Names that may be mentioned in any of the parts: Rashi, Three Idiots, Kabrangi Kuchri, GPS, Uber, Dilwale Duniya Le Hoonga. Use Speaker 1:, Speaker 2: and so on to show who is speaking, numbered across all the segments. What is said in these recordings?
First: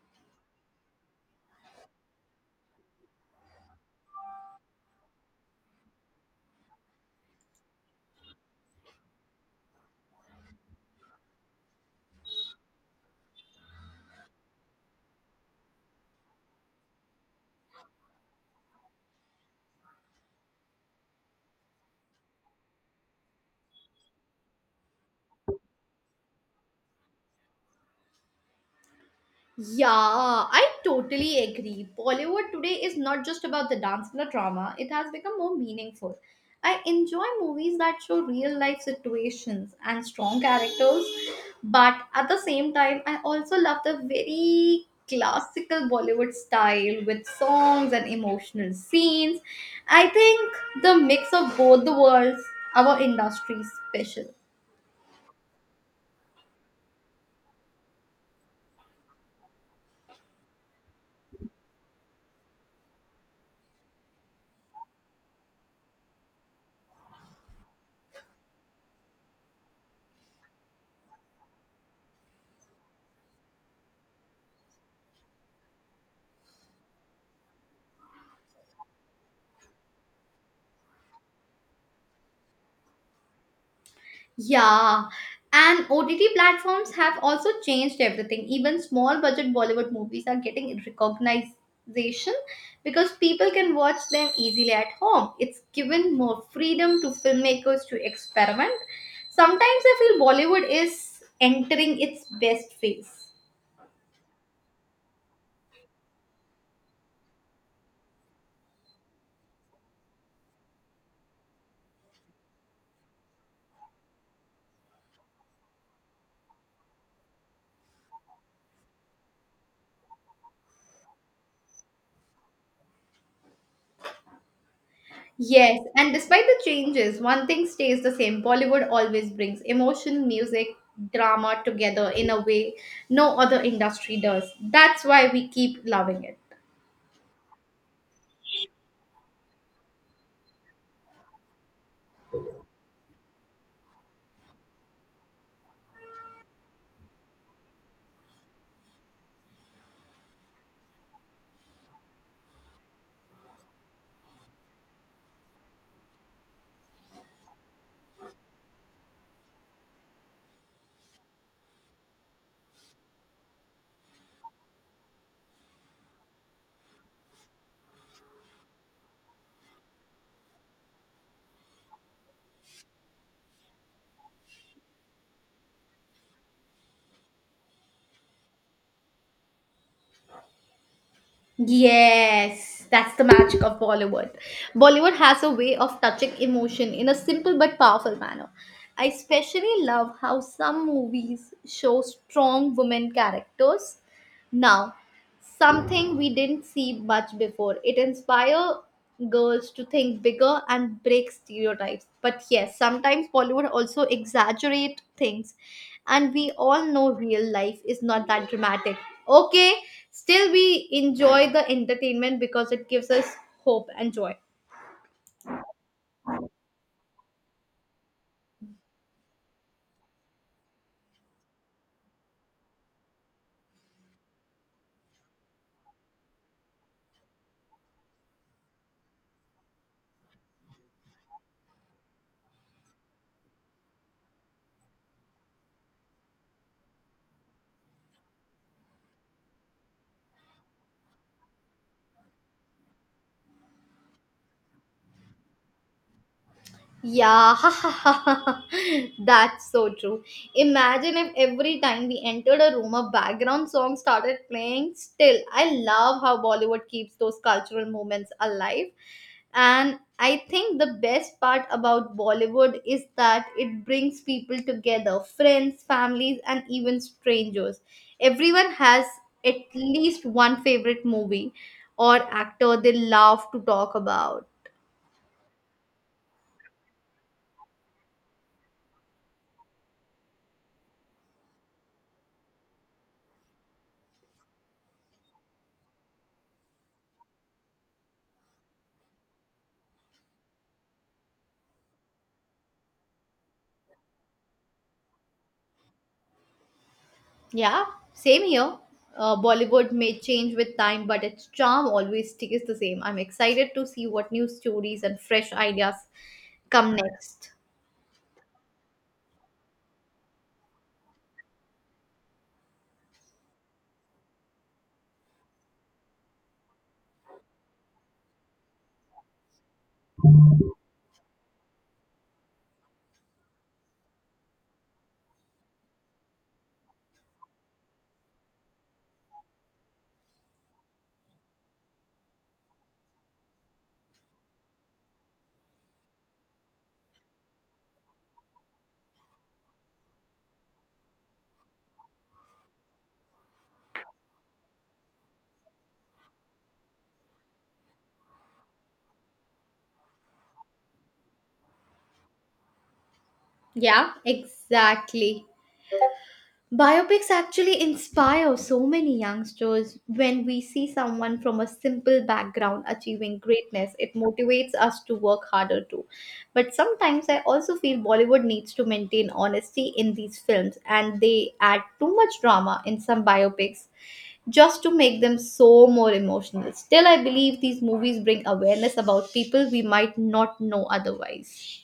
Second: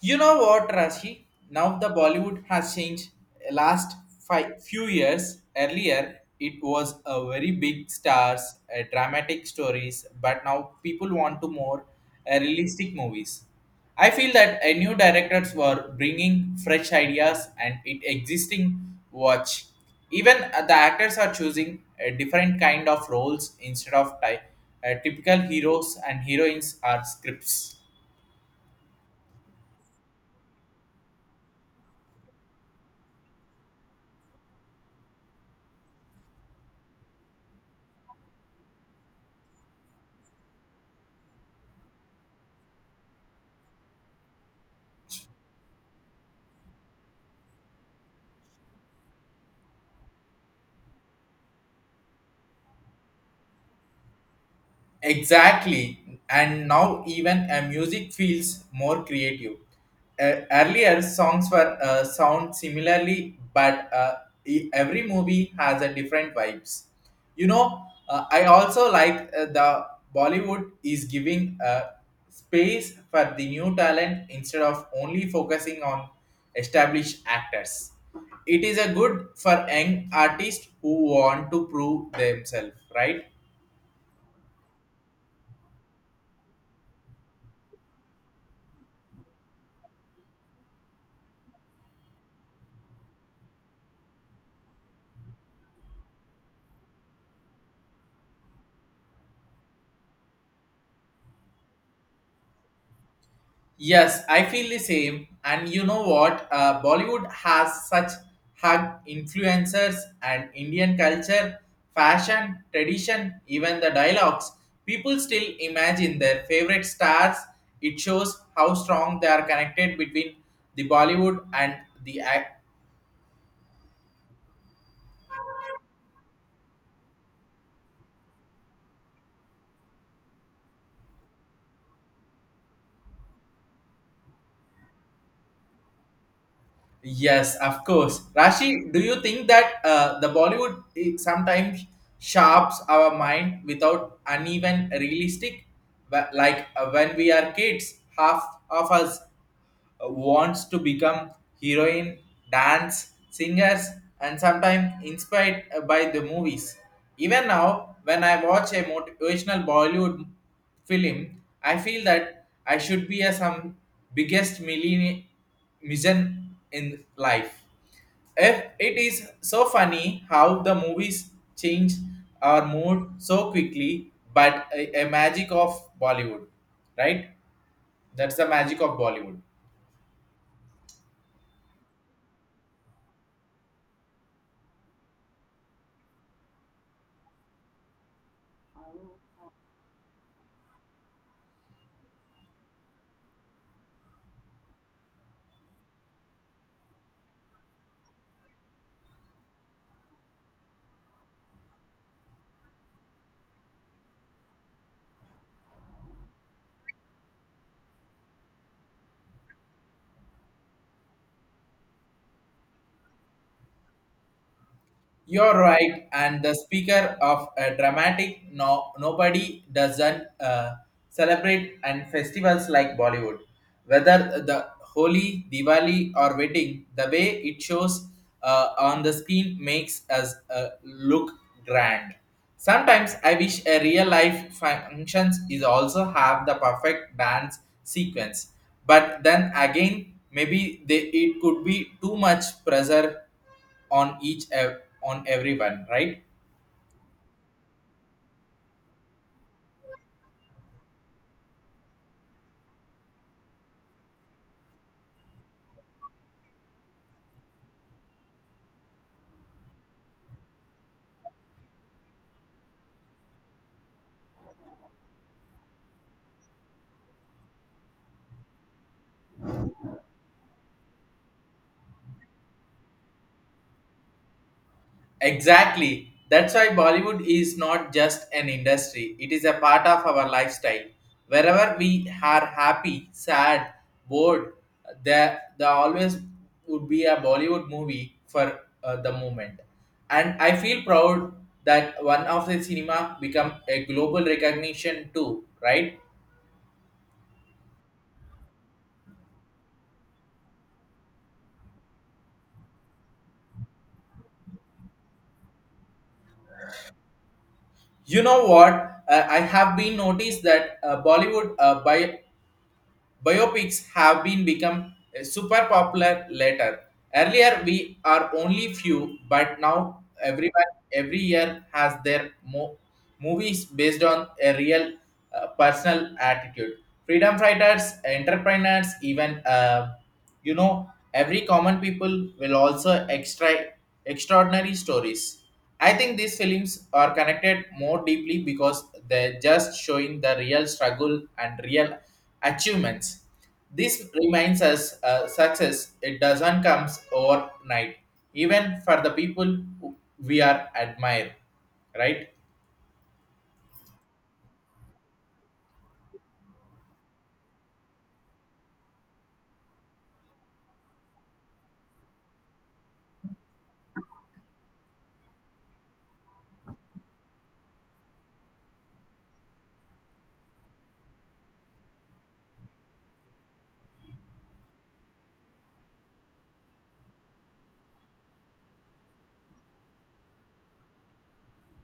Speaker 1: You know what, Rashi? Now the Bollywood has changed. Last five, few years earlier, it was a very big stars, dramatic stories, but now people want to more realistic movies. I feel that new directors were bringing fresh ideas and it existing watch. Even the actors are choosing a different kind of roles instead of typical heroes and heroines are scripts.
Speaker 2: Yeah, I totally agree. Bollywood today is not just about the dance and the drama, it has become more meaningful. I enjoy movies that show real life situations and strong characters, but at the same time, I also love the very classical Bollywood style with songs and emotional scenes. I think the mix of both the worlds, our industry is special.
Speaker 1: Exactly, and now even a music feels more creative. Earlier songs were sound similarly, but every movie has a different vibes. I also like the Bollywood is giving space for the new talent instead of only focusing on established actors. It is a good for young artists who want to prove themselves, right?
Speaker 2: Yeah, and OTT platforms have also changed everything. Even small budget Bollywood movies are getting recognition because people can watch them easily at home. It's given more freedom to filmmakers to experiment. Sometimes I feel Bollywood is entering its best phase.
Speaker 1: Yes, I feel the same. And you know what? Bollywood has such hug influencers and Indian culture, fashion, tradition, even the dialogues. People still imagine their favorite stars. It shows how strong they are connected between the Bollywood and the ac-
Speaker 2: Yes, and despite the changes, one thing stays the same. Bollywood always brings emotion, music, drama together in a way no other industry does. That's why we keep loving it.
Speaker 1: Yes, of course. Rashi, do you think that the Bollywood sometimes sharps our mind without uneven realistic? Like when we are kids, half of us wants to become heroine, dance, singers, and sometimes inspired by the movies. Even now, when I watch a motivational Bollywood film, I feel that I should be a some biggest millionaire mission in life. If it is so funny how the movies change our mood so quickly, but a magic of Bollywood, right? That's the magic of Bollywood.
Speaker 2: Yes, that's the magic of Bollywood. Bollywood has a way of touching emotion in a simple but powerful manner. I especially love how some movies show strong women characters. Now, something we didn't see much before. It inspires girls to think bigger and break stereotypes. But yes, sometimes Bollywood also exaggerate things and we all know real life is not that dramatic. Okay, still we enjoy the entertainment because it gives us hope and joy.
Speaker 1: You're right, and the speaker of a dramatic no nobody doesn't celebrate and festivals like Bollywood. Whether the Holi, Diwali, or wedding, the way it shows on the screen makes us look grand. Sometimes I wish a real life functions is also have the perfect dance sequence, but then again, maybe they, it could be too much pressure on each on everyone, right?
Speaker 2: Yeah, that's so true. Imagine if every time we entered a room, a background song started playing. Still, I love how Bollywood keeps those cultural moments alive. And I think the best part about Bollywood is that it brings people together friends, families, and even strangers. Everyone has at least one favorite movie or actor they love to talk about.
Speaker 1: Exactly. That's why Bollywood is not just an industry, it is a part of our lifestyle. Wherever we are happy, sad, bored, there always would be a Bollywood movie for the moment. And I feel proud that one of the cinema become a global recognition too, right?
Speaker 2: Yeah, same here. Bollywood may change with time, but its charm always stays the same. I'm excited to see what new stories and fresh ideas come next.
Speaker 1: You know what? I have been noticed that Bollywood by Biopics have been become super popular later. Earlier, we are only few, but now everyone every year has their movies based on a real personal attitude. Freedom fighters, entrepreneurs, even. Every common people will also extraordinary stories. I think these films are connected more deeply because they're just showing the real struggle and real achievements. This reminds us success it doesn't come overnight, even for the people who we are admire, right?
Speaker 2: Yeah, exactly. Biopics actually inspire so many youngsters. When we see someone from a simple background achieving greatness, it motivates us to work harder too. But sometimes I also feel Bollywood needs to maintain honesty in these films, and they add too much drama in some biopics just to make them so more emotional. Still, I believe these movies bring awareness about people we might not know otherwise.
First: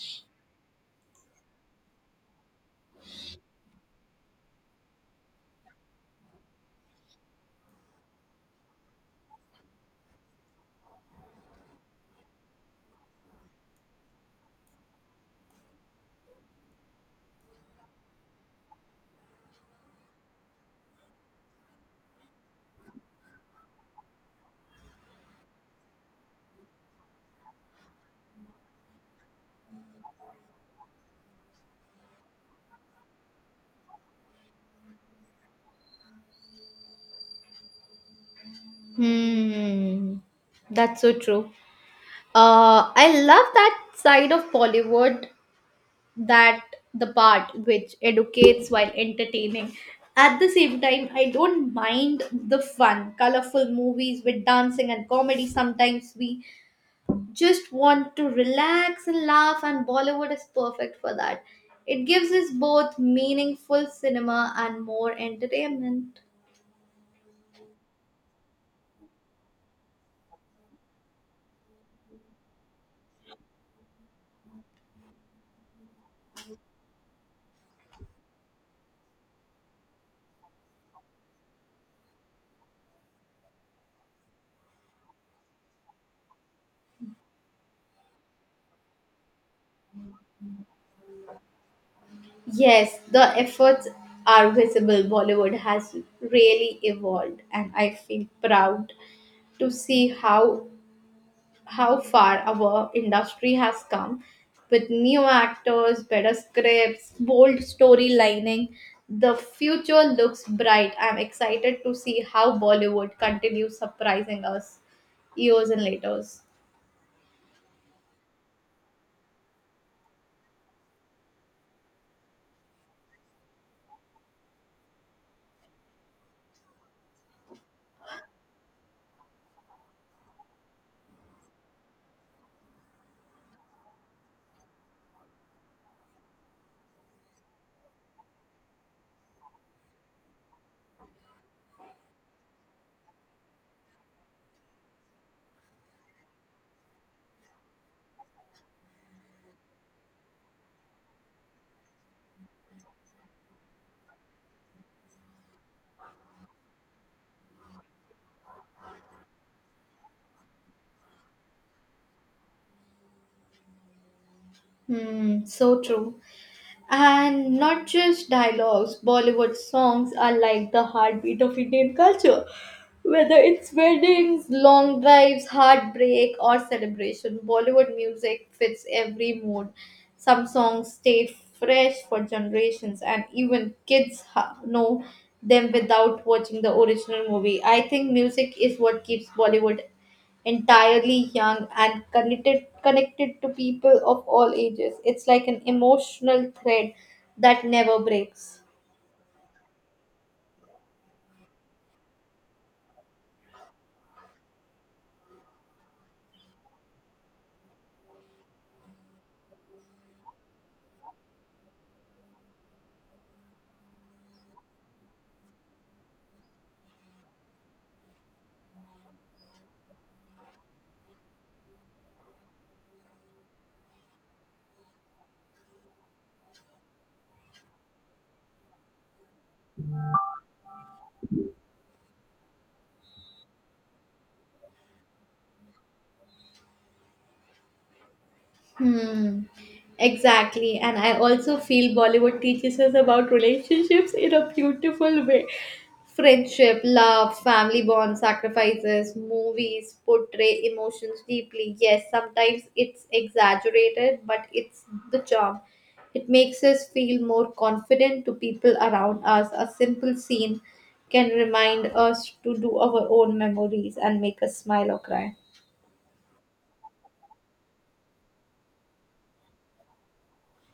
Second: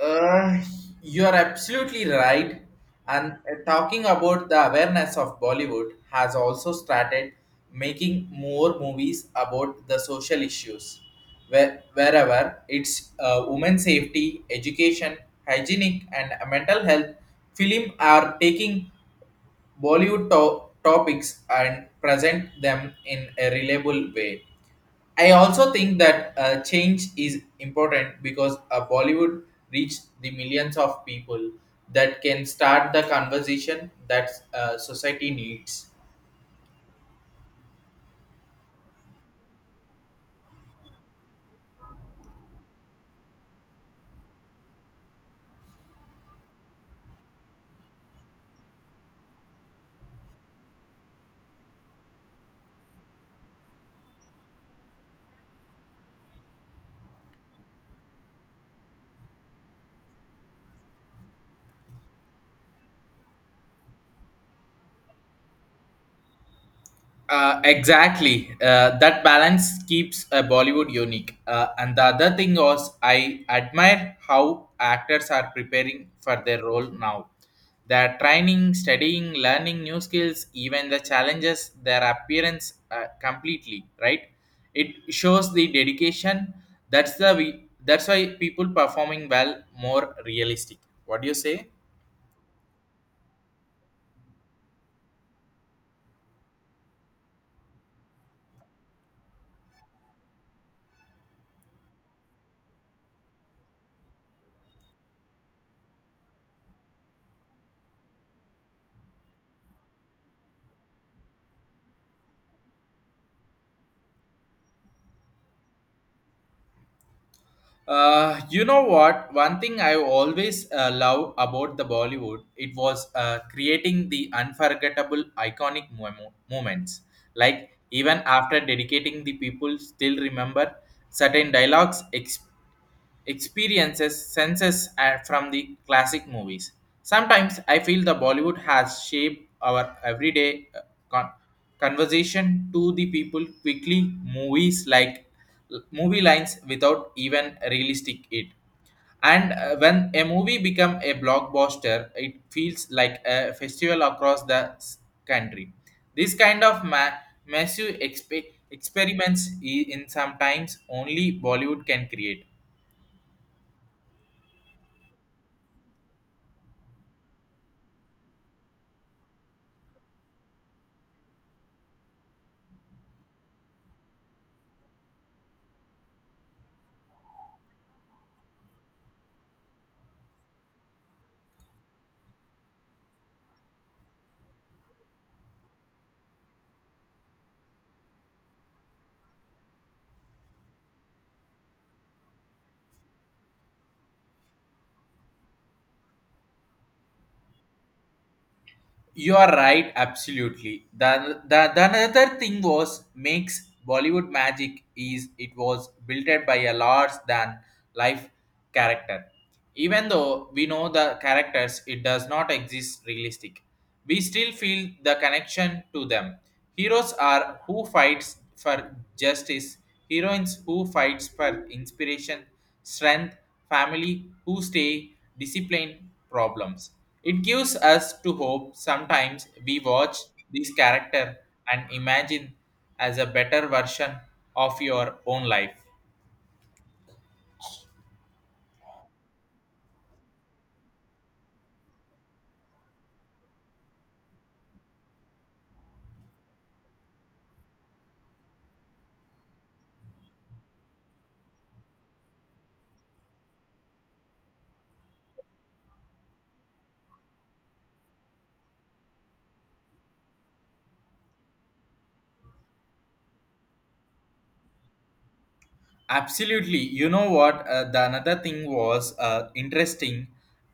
Speaker 1: Uh, you are absolutely right. And talking about the awareness of Bollywood has also started making more movies about the social issues, wherever it's women safety, education, hygienic, and mental health. Film are taking Bollywood topics and present them in a reliable way. I also think that change is important because Bollywood reached the millions of people that can start the conversation that society needs.
Speaker 2: Hmm, that's so true. I love that side of Bollywood that the part which educates while entertaining. At the same time, I don't mind the fun, colorful movies with dancing and comedy. Sometimes we just want to relax and laugh, and Bollywood is perfect for that. It gives us both meaningful cinema and more entertainment.
Speaker 1: Exactly. That balance keeps Bollywood unique. And the other thing was, I admire how actors are preparing for their role now. They're training, studying, learning new skills, even the challenges, their appearance completely, right? It shows the dedication. That's the we. That's why people performing well more realistic. What do you say?
Speaker 2: Yes, the efforts are visible. Bollywood has really evolved, and I feel proud to see how far our industry has come with new actors, better scripts, bold storylining. The future looks bright. I'm excited to see how Bollywood continues surprising us years and later.
Speaker 1: You know what? One thing I always love about the Bollywood, it was creating the unforgettable, iconic moments. Like even after dedicating, the people still remember certain dialogues, experiences senses from the classic movies. Sometimes I feel the Bollywood has shaped our everyday con- conversation to the people quickly. Movies like movie lines without even realistic it. And when a movie become a blockbuster, it feels like a festival across the country. This kind of massive experiments in sometimes only Bollywood can create.
Speaker 2: Hmm, so true. And not just dialogues, Bollywood songs are like the heartbeat of Indian culture. Whether it's weddings, long drives, heartbreak, or celebration, Bollywood music fits every mood. Some songs stay fresh for generations, and even kids know them without watching the original movie. I think music is what keeps Bollywood entirely young and connected to people of all ages. It's like an emotional thread that never breaks.
Speaker 1: You are right, absolutely. The another thing was makes Bollywood magic is it was built by a large than life character. Even though we know the characters, it does not exist realistic. We still feel the connection to them. Heroes are who fights for justice, heroines who fights for inspiration, strength, family who stay disciplined problems. It gives us to hope sometimes we watch this character and imagine as a better version of your own life.
Speaker 2: Hmm. Exactly. And I also feel Bollywood teaches us about relationships in a beautiful way. Friendship, love, family bonds, sacrifices, movies portray emotions deeply. Yes, sometimes it's exaggerated, but it's the charm. It makes us feel more confident to people around us. A simple scene can remind us to do our own memories and make us smile or cry.
Speaker 1: Absolutely. You know what? The another thing was interesting.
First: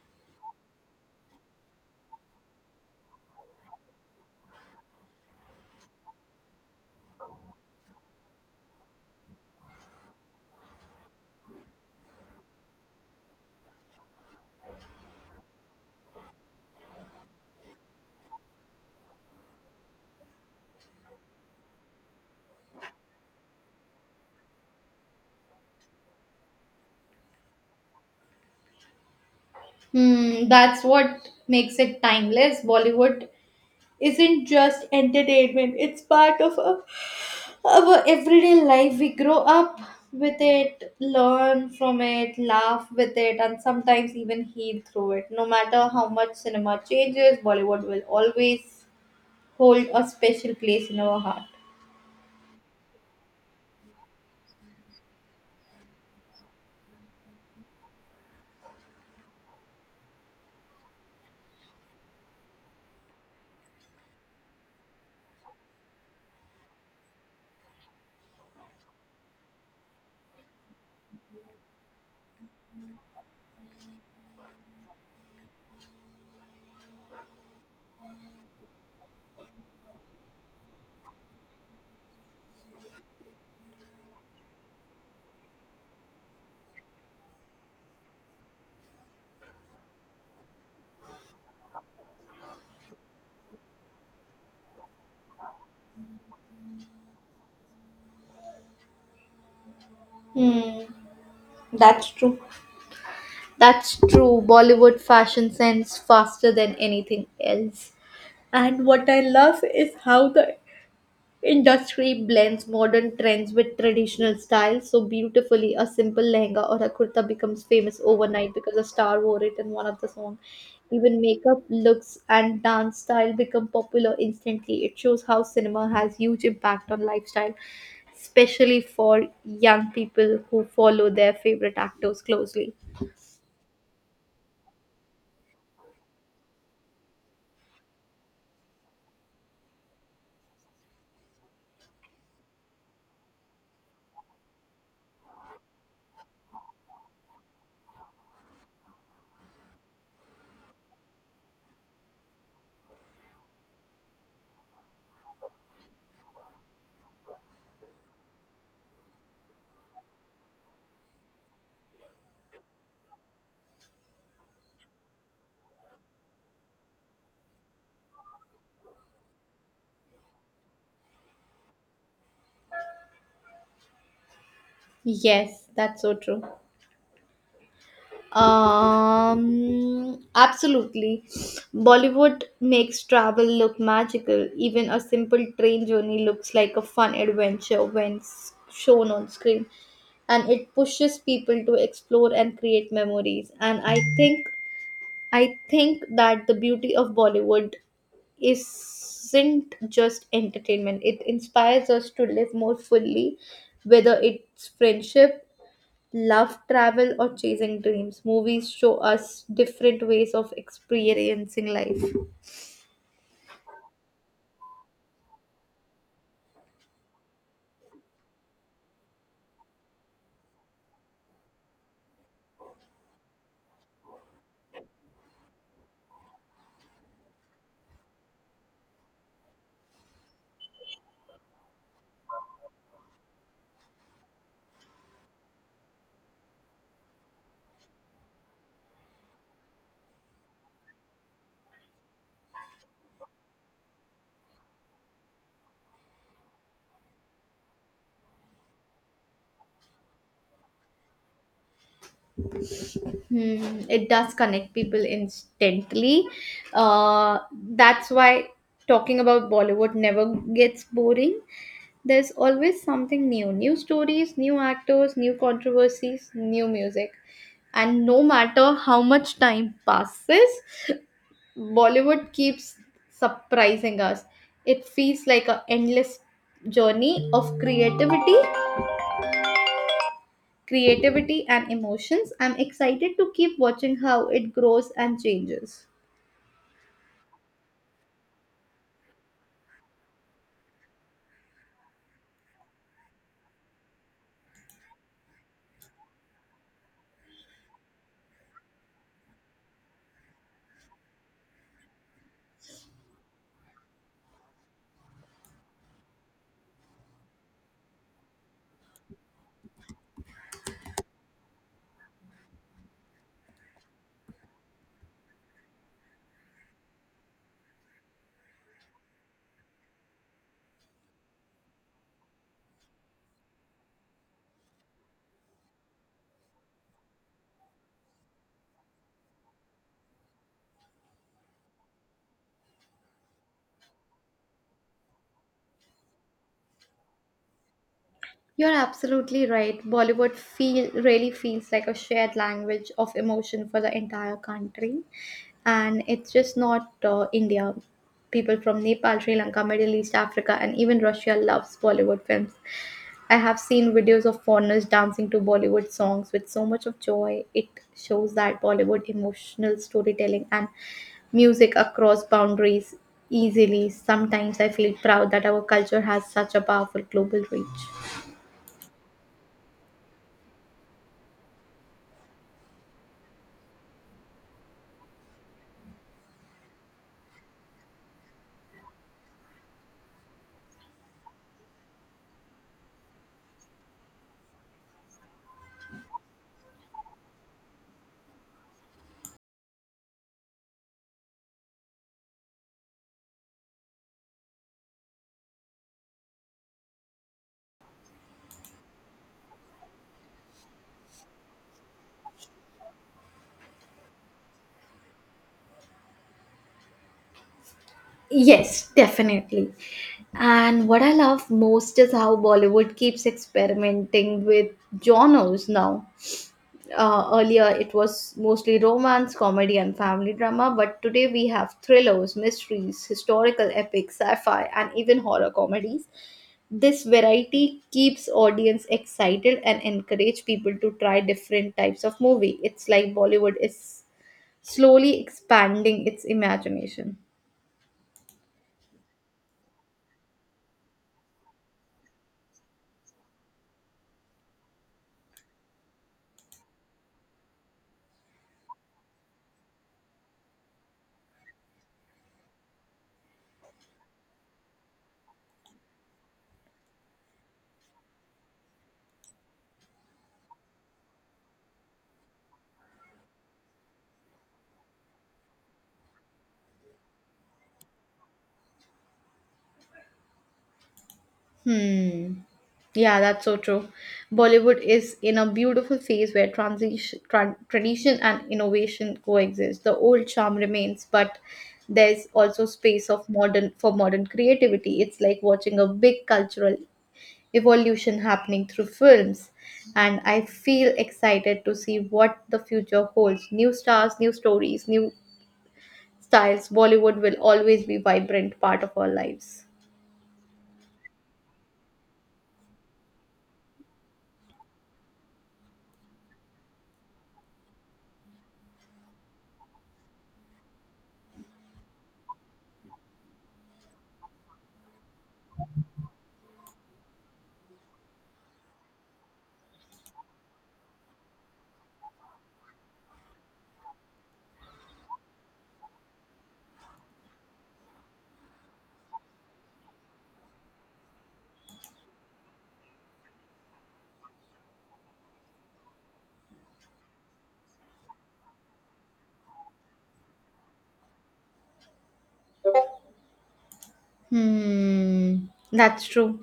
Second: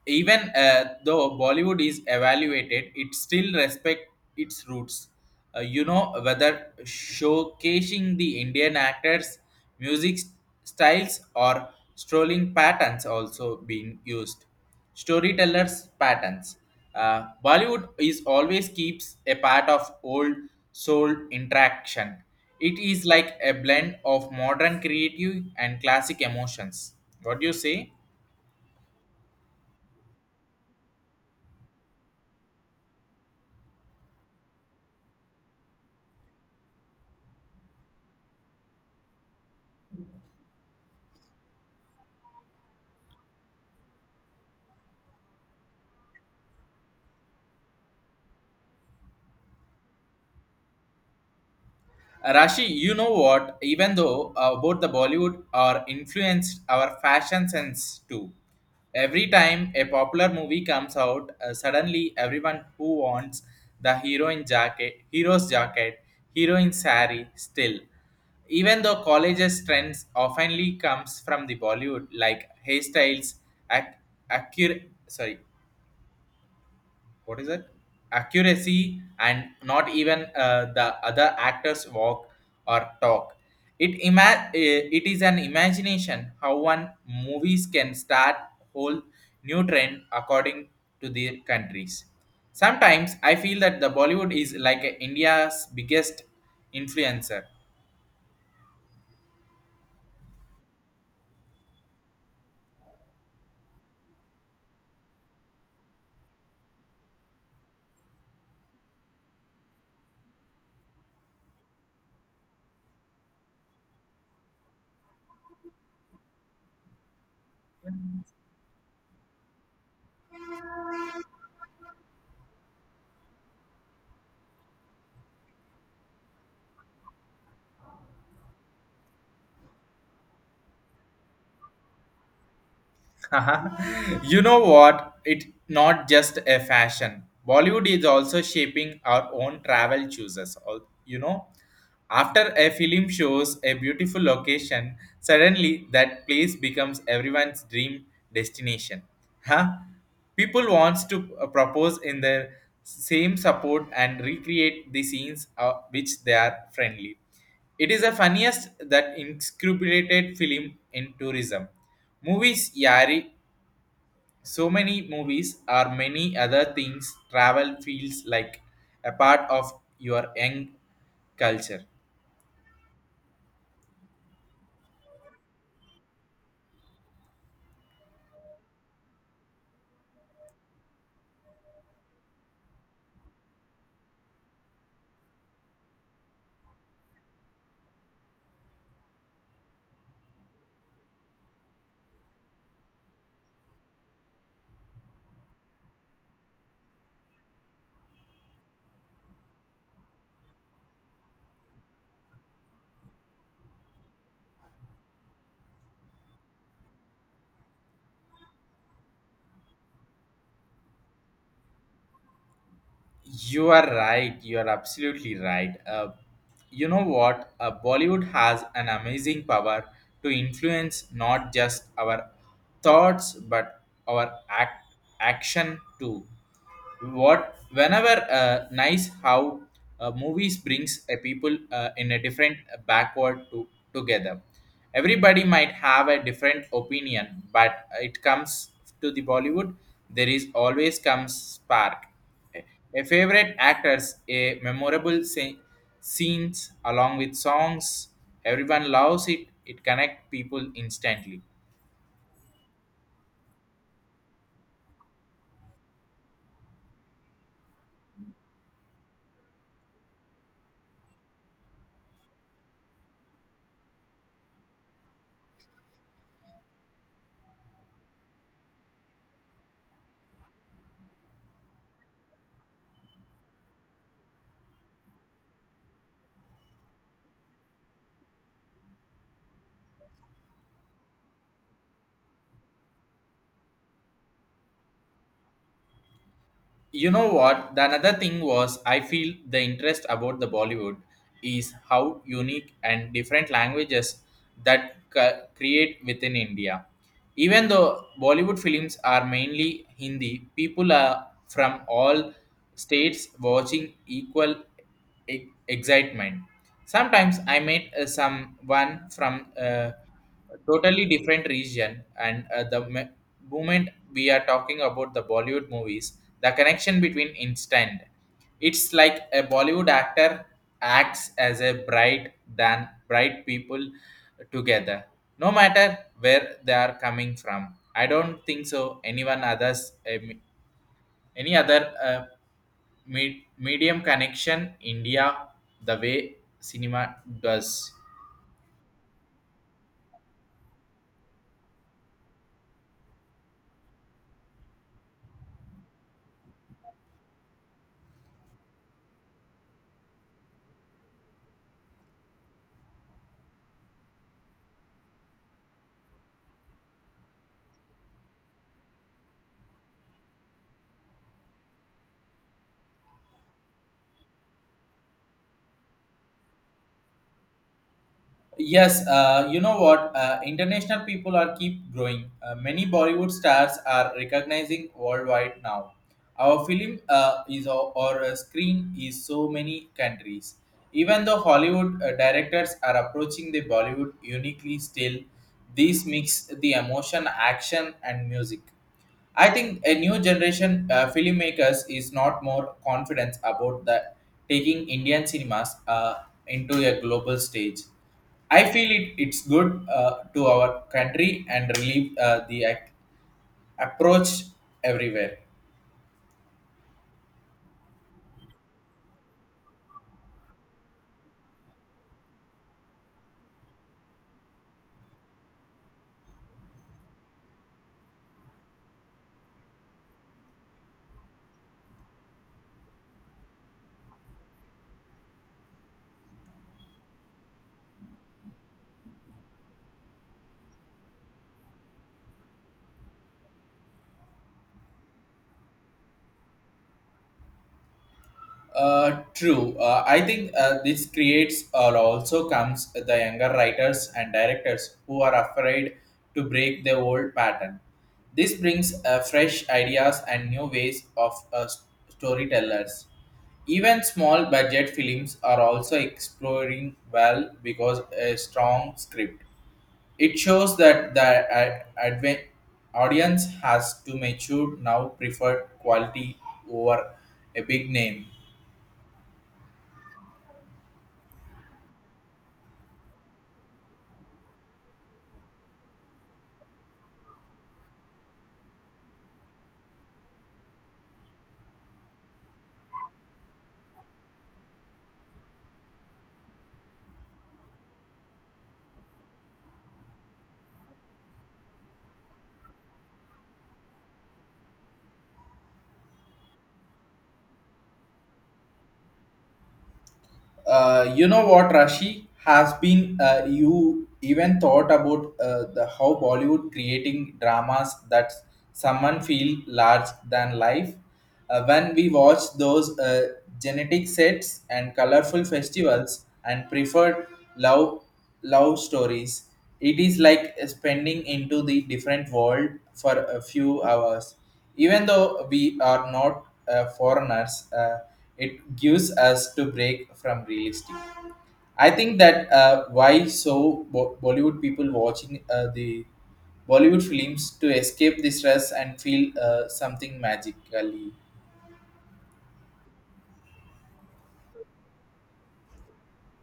Speaker 1: Even though Bollywood is evaluated, it still respect its roots. You know whether showcasing the Indian actors, music styles, or strolling patterns also being used. Storytellers patterns. Bollywood is always keeps a part of old soul interaction. It is like a blend of modern creative and classic emotions. What do you say?
Speaker 2: Hmm, that's what makes it timeless. Bollywood isn't just entertainment, it's part of our our everyday life. We grow up with it, learn from it, laugh with it, and sometimes even heal through it. No matter how much cinema changes, Bollywood will always hold a special place in our heart.
Speaker 1: Rashi, you know what? Even though both the Bollywood are influenced our fashion sense too. Every time a popular movie comes out, suddenly everyone who wants the heroine jacket, hero's jacket, heroine sari still. Even though colleges trends oftenly comes from the Bollywood, like hairstyles, ac- accurate, sorry, what is it accuracy and not even the other actors walk or talk it it is an imagination how one movies can start whole new trend according to their countries. Sometimes I feel that the Bollywood is like a India's biggest influencer.
Speaker 2: Hmm, that's true. That's true. Bollywood fashion sense faster than anything else. And what I love is how the Industry blends modern trends with traditional styles so beautifully. A simple lehenga or a kurta becomes famous overnight because a star wore it in one of the song. Even makeup, looks, and dance style become popular instantly. It shows how cinema has huge impact on lifestyle, especially for young people who follow their favorite actors closely.
Speaker 1: You know what? It's not just a fashion. Bollywood is also shaping our own travel choices. You know, after a film shows a beautiful location, suddenly that place becomes everyone's dream destination. Huh? People wants to propose in their same support and recreate the scenes which they are friendly. It is the funniest that incorporated film in tourism. Movies, Yari, so many movies or many other things travel feels like a part of your young culture.
Speaker 2: Yes, that's so true. Absolutely. Bollywood makes travel look magical. Even a simple train journey looks like a fun adventure when shown on screen, and it pushes people to explore and create memories. And I think that the beauty of Bollywood isn't just entertainment. It inspires us to live more fully, whether it's friendship, love, travel, or chasing dreams, movies show us different ways of experiencing life.
Speaker 1: You are right. You are absolutely right. You know what? Bollywood has an amazing power to influence not just our thoughts but our action too. What whenever nice how movies brings a people in a different backward to together. Everybody might have a different opinion, but it comes to the Bollywood. There is always comes spark a favorite actors, a memorable scenes along with songs, everyone loves it. It connect people instantly.
Speaker 2: Hmm, it does connect people instantly. Uh, that's why talking about Bollywood never gets boring. There's always something new new stories, new actors, new controversies, new music. And no matter how much time passes, Bollywood keeps surprising us. It feels like an endless journey of creativity, creativity and emotions. I'm excited to keep watching how it grows and changes.
Speaker 1: You know what, the another thing was I feel the interest about the Bollywood is how unique and different languages that create within India. Even though Bollywood films are mainly Hindi, people are from all states watching equal excitement. Sometimes I met someone from totally different region, and moment we are talking about the Bollywood movies, the connection between instant. It's like a Bollywood actor acts as a bright than bright people together, no matter where they are coming from. I don't think so anyone others any other medium connection India the way cinema does.
Speaker 2: You're absolutely right. Bollywood feel really feels like a shared language of emotion for the entire country, and it's just not India. People from Nepal, Sri Lanka, Middle East, Africa, and even Russia loves Bollywood films. I have seen videos of foreigners dancing to Bollywood songs with so much of joy. It shows that Bollywood emotional storytelling and music across boundaries easily. Sometimes I feel proud that our culture has such a powerful global reach.
Speaker 1: Yes, you know what? International people are keep growing. Many Bollywood stars are recognizing worldwide now. Our film is or screen is so many countries. Even though Hollywood directors are approaching the Bollywood uniquely, still this mix the emotion, action, and music. I think a new generation filmmakers is not more confident about the taking Indian cinemas into a global stage. I feel it, it's good to our country and relieve approach everywhere.
Speaker 2: Yes, definitely. And what I love most is how Bollywood keeps experimenting with genres now. Earlier, it was mostly romance, comedy, and family drama, but today we have thrillers, mysteries, historical epics, sci fi, and even horror comedies. This variety keeps audience excited and encourage people to try different types of movie. It's like Bollywood is slowly expanding its imagination.
Speaker 1: True. I think this creates or also comes the younger writers and directors who are afraid to break the old pattern. This brings fresh ideas and new ways of storytellers. Even small budget films are also exploring well because a strong script. It shows that the audience has to mature now prefer quality over a big name.
Speaker 2: Yeah, that's so true. Bollywood is in a beautiful phase where transition, tran tradition and innovation coexist. The old charm remains, but there's also space of modern for modern creativity. It's like watching a big cultural evolution happening through films, and I feel excited to see what the future holds. New stars, new stories, new styles. Bollywood will always be vibrant part of our lives.
Speaker 1: You know what, Rashi has been. You even thought about the how Bollywood creating dramas that someone feel large than life. When we watch those genetic sets and colorful festivals and preferred love love stories, it is like spending into the different world for a few hours. Even though we are not foreigners, it gives us to break from realistic. I think that why so Bollywood people watching the Bollywood films to escape the stress and feel something magically.
Speaker 2: Hmm, that's true.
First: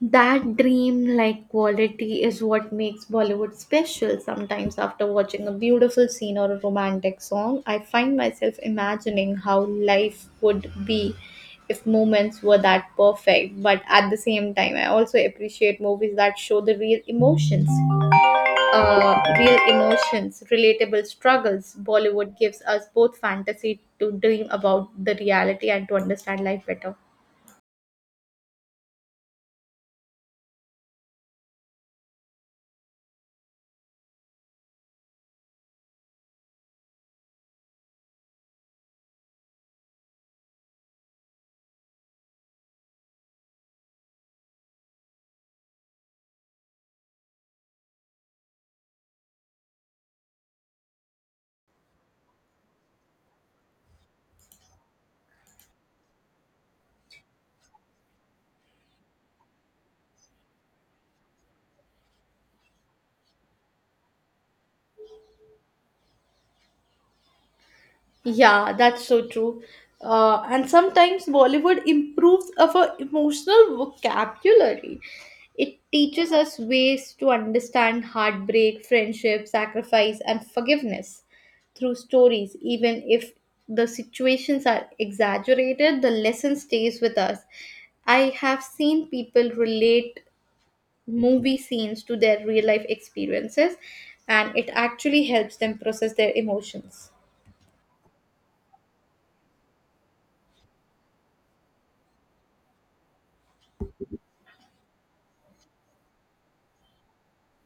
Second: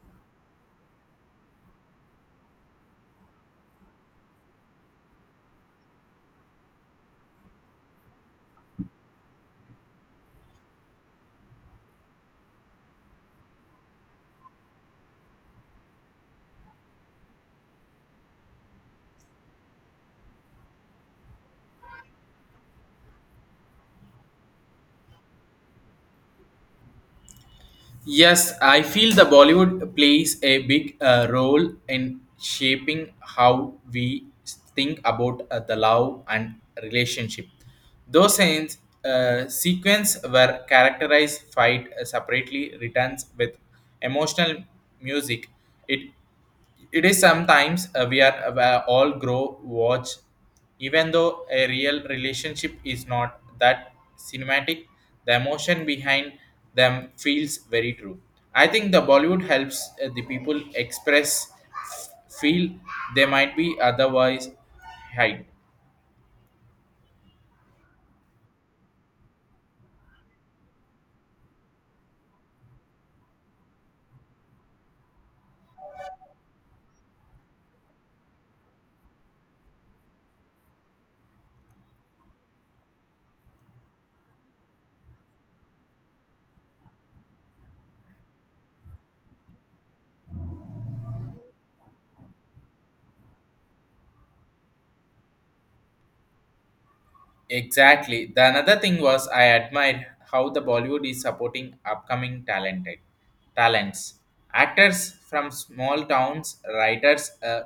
Speaker 2: That dream like quality is what makes Bollywood special. Sometimes, after watching a beautiful scene or a romantic song, I find myself imagining how life would be if moments were that perfect. But at the same time, I also appreciate movies that show the real emotions, relatable struggles. Bollywood gives us both fantasy to dream about the reality and to understand life better.
Speaker 1: Yes, I feel the Bollywood plays a big role in shaping how we think about the love and relationship. Those scenes, sequence were characterized fight separately returns with emotional music. It it is sometimes we are all grow watch, even though a real relationship is not that cinematic. The emotion behind them feels very true. I think the Bollywood helps the people express feel they might be otherwise hide.
Speaker 2: Yeah, that's so true. And sometimes Bollywood improves our emotional vocabulary. It teaches us ways to understand heartbreak, friendship, sacrifice, and forgiveness through stories. Even if the situations are exaggerated, the lesson stays with us. I have seen people relate movie scenes to their real life experiences, and it actually helps them process their emotions.
Speaker 1: Exactly. The another thing was I admired how the Bollywood is supporting upcoming talented talents, actors from small towns, writers,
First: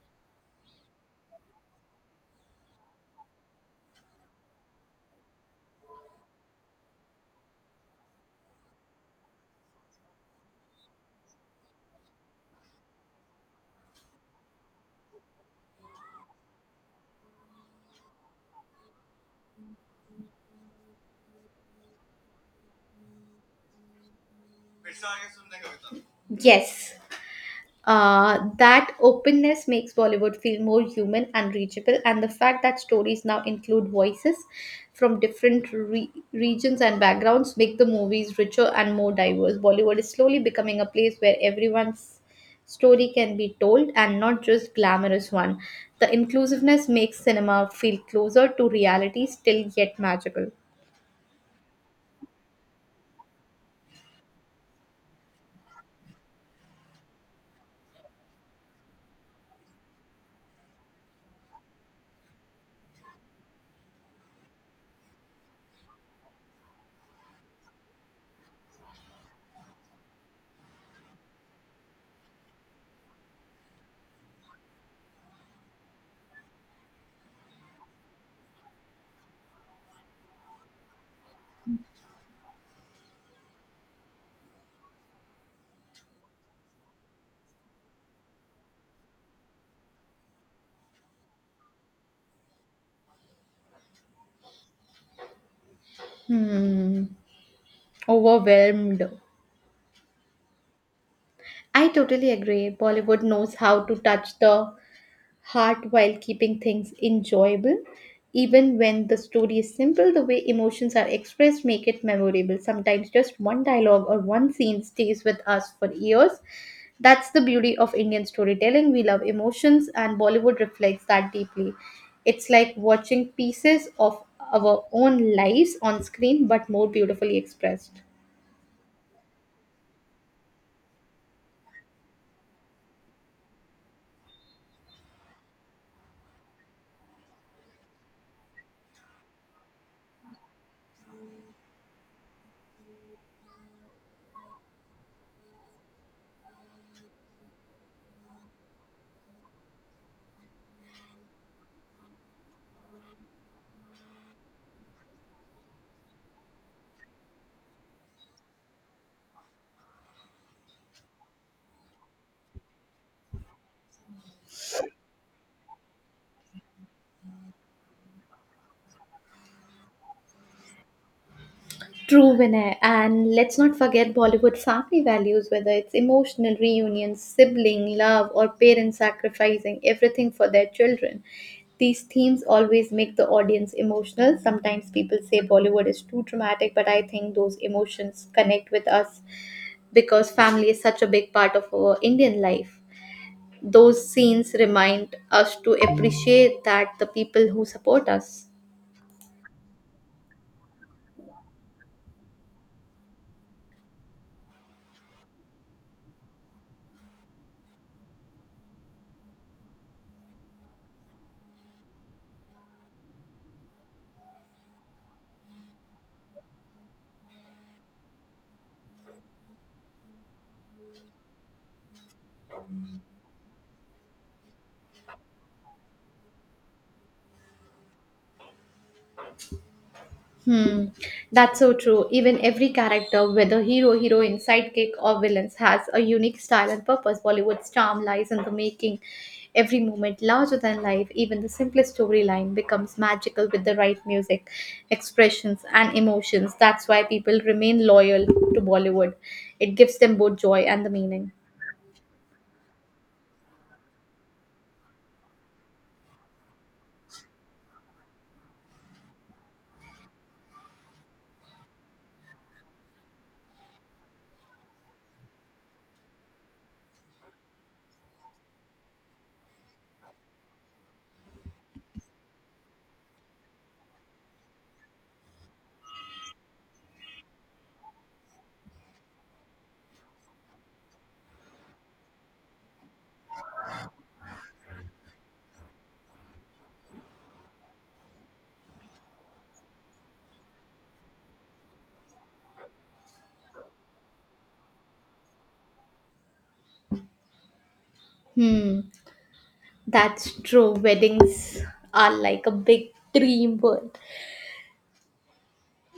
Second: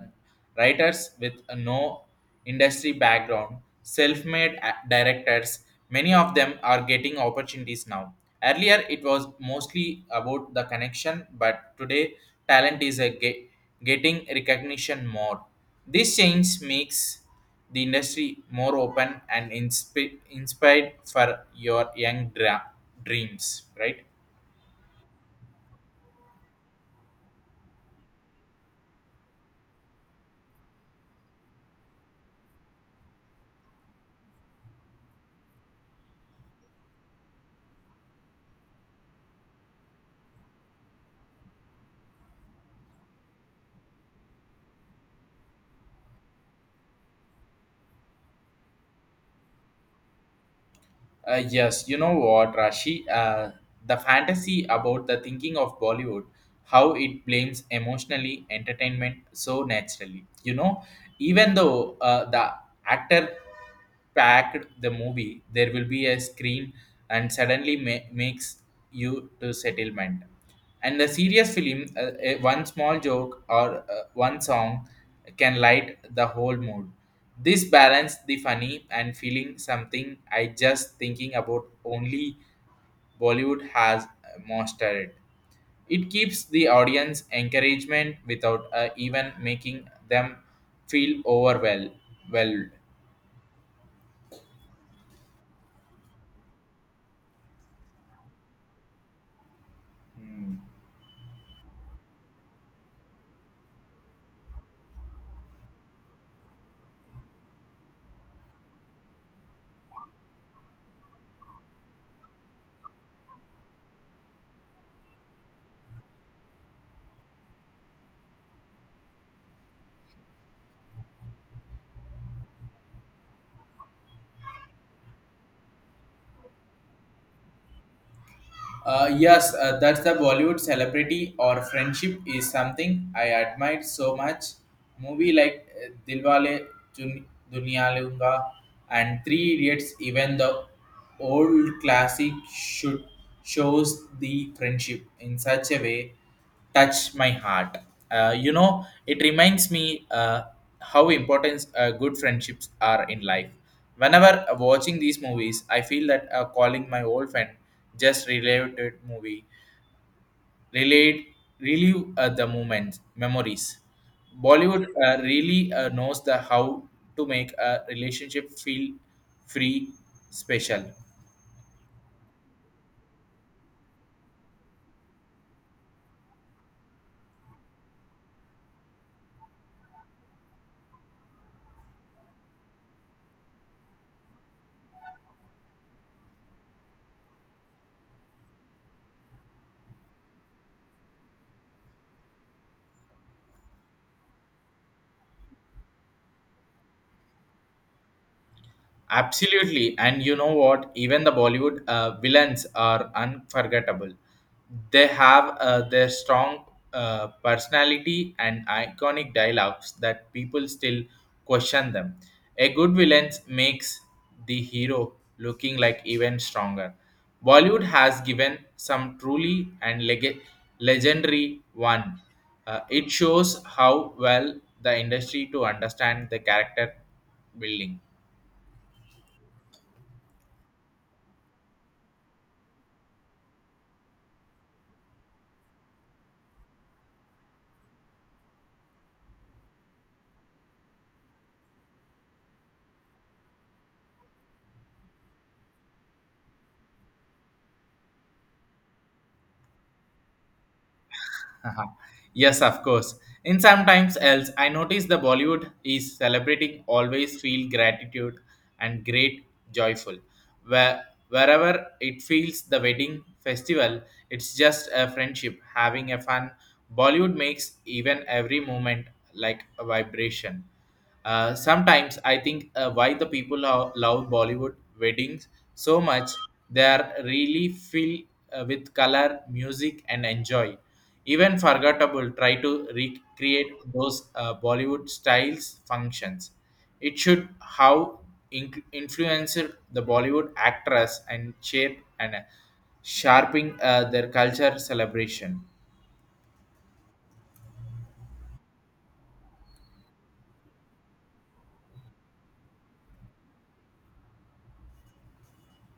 Speaker 1: writers with no industry background, self-made directors. Many of them are getting opportunities now. Earlier, it was mostly about the connection, but today, talent is getting recognition more. This change makes the industry more open and inspired for your young dreams, right?
Speaker 2: Yes, that openness makes Bollywood feel more human and reachable, and the fact that stories now include voices from different regions and backgrounds make the movies richer and more diverse. Bollywood is slowly becoming a place where everyone's story can be told and not just glamorous one. The inclusiveness makes cinema feel closer to reality, still yet magical.
Speaker 1: Yes, you know what, Rashi? The fantasy about the thinking of Bollywood, how it blames emotionally entertainment so naturally. You know, even though the actor packed the movie, there will be a screen and suddenly makes you to settlement. And the serious film, one small joke or one song can light the whole mood. This balance the funny and feeling something I just thinking about only Bollywood has mastered. It keeps the audience encouragement without even making them feel overwhelmed. Well.
Speaker 2: Hmm, overwhelmed. I totally agree. Bollywood knows how to touch the heart while keeping things enjoyable. Even when the story is simple, the way emotions are expressed make it memorable. Sometimes just one dialogue or one scene stays with us for years. That's the beauty of Indian storytelling. We love emotions, and Bollywood reflects that deeply. It's like watching pieces of our own lives on screen, but more beautifully expressed.
Speaker 1: Yes, that's a Bollywood celebrity or friendship is something I admire so much. Movie like Dilwale Jun- Duniya Le Hoonga and Three Idiots, even the old classic, should shows the friendship in such a way touch my heart. You know, it reminds me how important good friendships are in life. Whenever watching these movies, I feel that calling my old friend just related movie, relate, relive the moments, memories. Bollywood really knows the how to make a relationship feel free, special.
Speaker 2: True, Vinay. And let's not forget Bollywood family values, whether it's emotional reunions, sibling love, or parents sacrificing everything for their children. These themes always make the audience emotional. Sometimes people say Bollywood is too dramatic, but I think those emotions connect with us because family is such a big part of our Indian life. Those scenes remind us to appreciate that the people who support us.
Speaker 1: Absolutely, and you know what? Even the Bollywood villains are unforgettable. They have their strong personality and iconic dialogues that people still question them. A good villain makes the hero looking like even stronger. Bollywood has given some truly and legendary one. It shows how well the industry to understand the character building.
Speaker 2: Hmm, that's so true. Even every character, whether hero, heroine, sidekick, or villains, has a unique style and purpose. Bollywood's charm lies in the making. Every moment larger than life, even the simplest storyline becomes magical with the right music, expressions, and emotions. That's why people remain loyal to Bollywood. It gives them both joy and the meaning.
Speaker 1: Haha. Yes, of course. In sometimes else, I notice the Bollywood is celebrating always feel gratitude and great joyful. Where Wherever it feels the wedding festival, it's just a friendship having a fun. Bollywood makes even every moment like a vibration. Sometimes I think why the people love Bollywood weddings so much. They are really filled with color, music, and enjoy. Even forgettable try to recreate those Bollywood styles functions. It should how influenced the Bollywood actress and shape and sharpening their culture celebration.
Speaker 2: Hmm, that's true. Weddings are like a big dream world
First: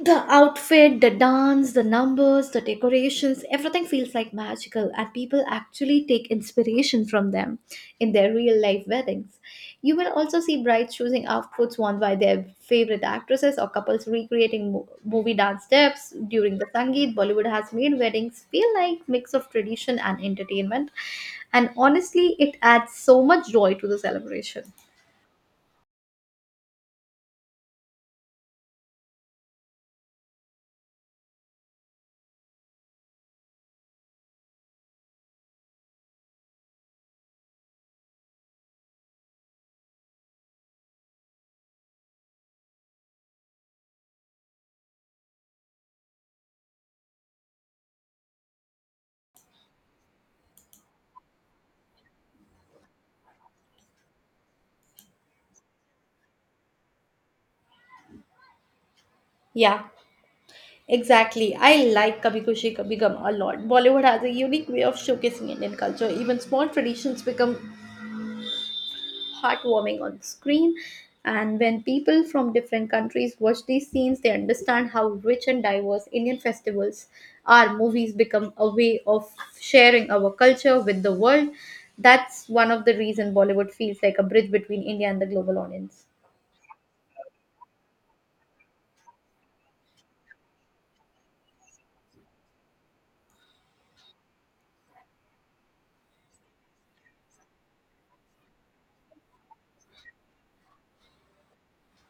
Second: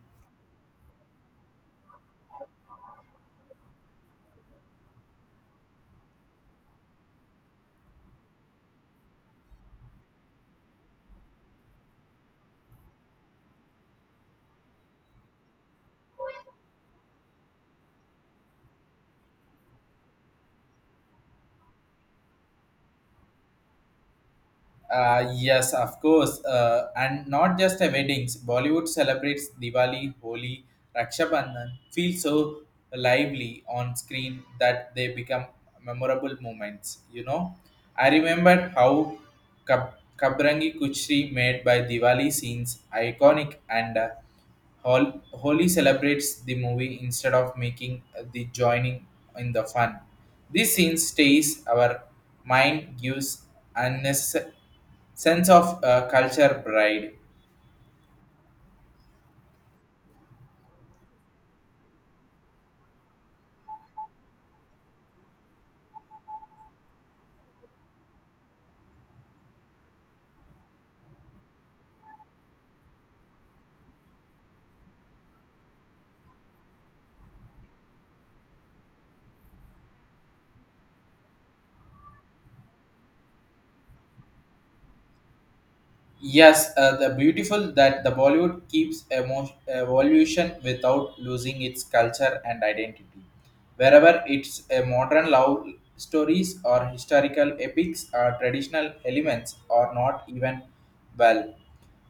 Speaker 2: the outfit the dance the numbers the decorations everything feels like magical and people actually take inspiration from them in their real life weddings you will also see brides choosing outfits worn by their favorite actresses or couples recreating movie dance steps during the sangeet bollywood has made weddings feel like mix of tradition and entertainment and honestly it adds so much joy to the celebration
Speaker 1: Yes, of course. And not just a weddings. Bollywood celebrates Diwali, Holi, Raksha Bandhan feel so lively on screen that they become memorable moments. You know, I remember how Kab- Kabrangi Kuchri made by Diwali scenes iconic and Holi celebrates the movie instead of making the joining in the fun. This scene stays our mind gives unnecessary sense of culture pride.
Speaker 2: yeah. Exactly. I like Kabhi Khushi Kabhi Gum a lot. Bollywood has a unique way of showcasing Indian culture. Even small traditions become heartwarming on screen. And when people from different countries watch these scenes, they understand how rich and diverse Indian festivals are. Movies become a way of sharing our culture with the world. That's one of the reasons Bollywood feels like a bridge between India and the global audience.
Speaker 1: Yes, the beautiful that the Bollywood keeps evolution without losing its culture and identity. Wherever it's a modern love stories or historical epics or traditional elements are not even well.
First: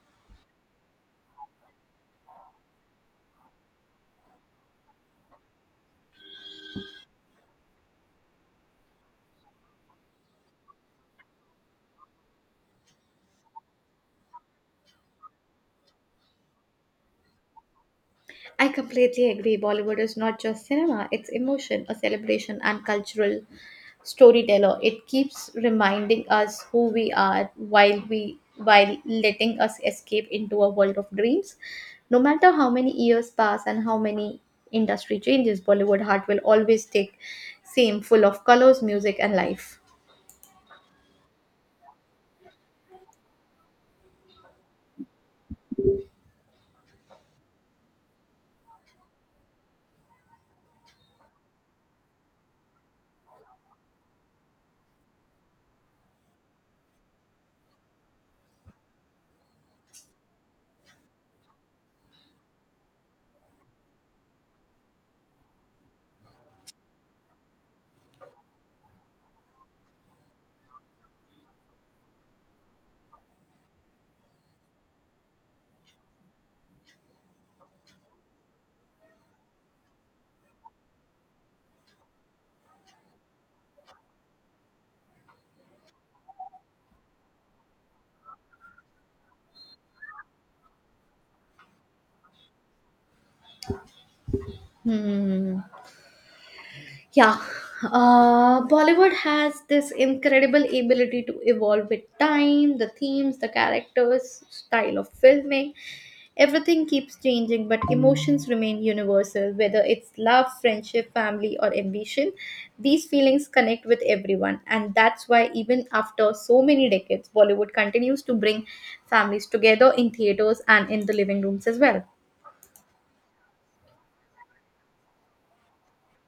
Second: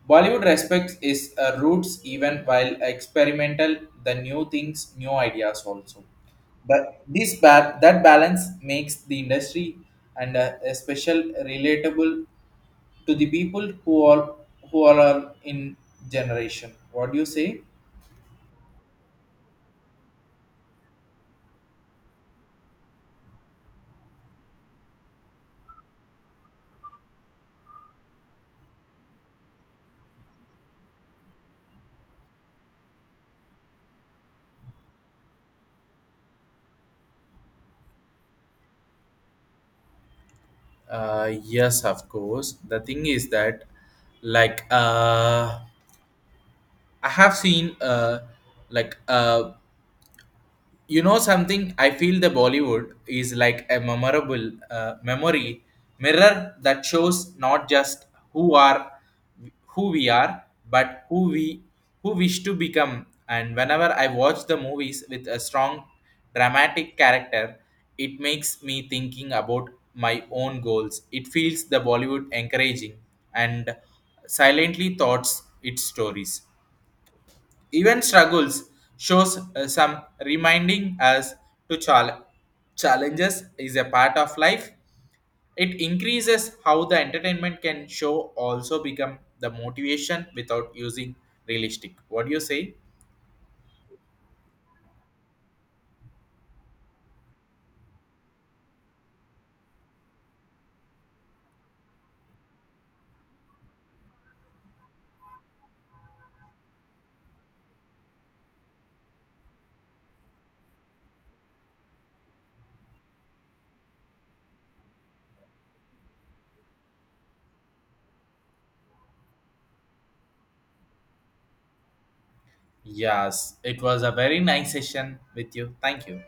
Speaker 1: Bollywood respects its roots even while experimental the new things, new ideas also. But that balance makes the industry and a special relatable to the people who are in generation. What do you say?
Speaker 2: I completely agree. Bollywood is not just cinema, it's emotion, a celebration, and cultural storyteller. It keeps reminding us who we are while letting us escape into a world of dreams. No matter how many years pass and how many industry changes, Bollywood heart will always take same full of colors, music and life.
Speaker 1: Yes, of course. The thing is that, like, uh, I have seen, like, uh, you know something, I feel the Bollywood is like a memorable memory mirror that shows not just who are who we are but who wish to become. And whenever I watch the movies with a strong dramatic character, it makes me thinking about my own goals. It feels the Bollywood encouraging and silently thoughts its stories, even struggles shows some reminding us to challenges is a part of life. It increases how the entertainment can show also become the motivation without using realistic. What do you say?
Speaker 2: Hmm. Yeah, Bollywood has this incredible ability to evolve with time, the themes, the characters, style of filming. Everything keeps changing, but emotions remain universal, whether it's love, friendship, family, or ambition. These feelings connect with everyone, and that's why, even after so many decades, Bollywood continues to bring families together in theaters and in the living rooms as well.
Speaker 1: Yes, it was a very nice session with you. Thank you.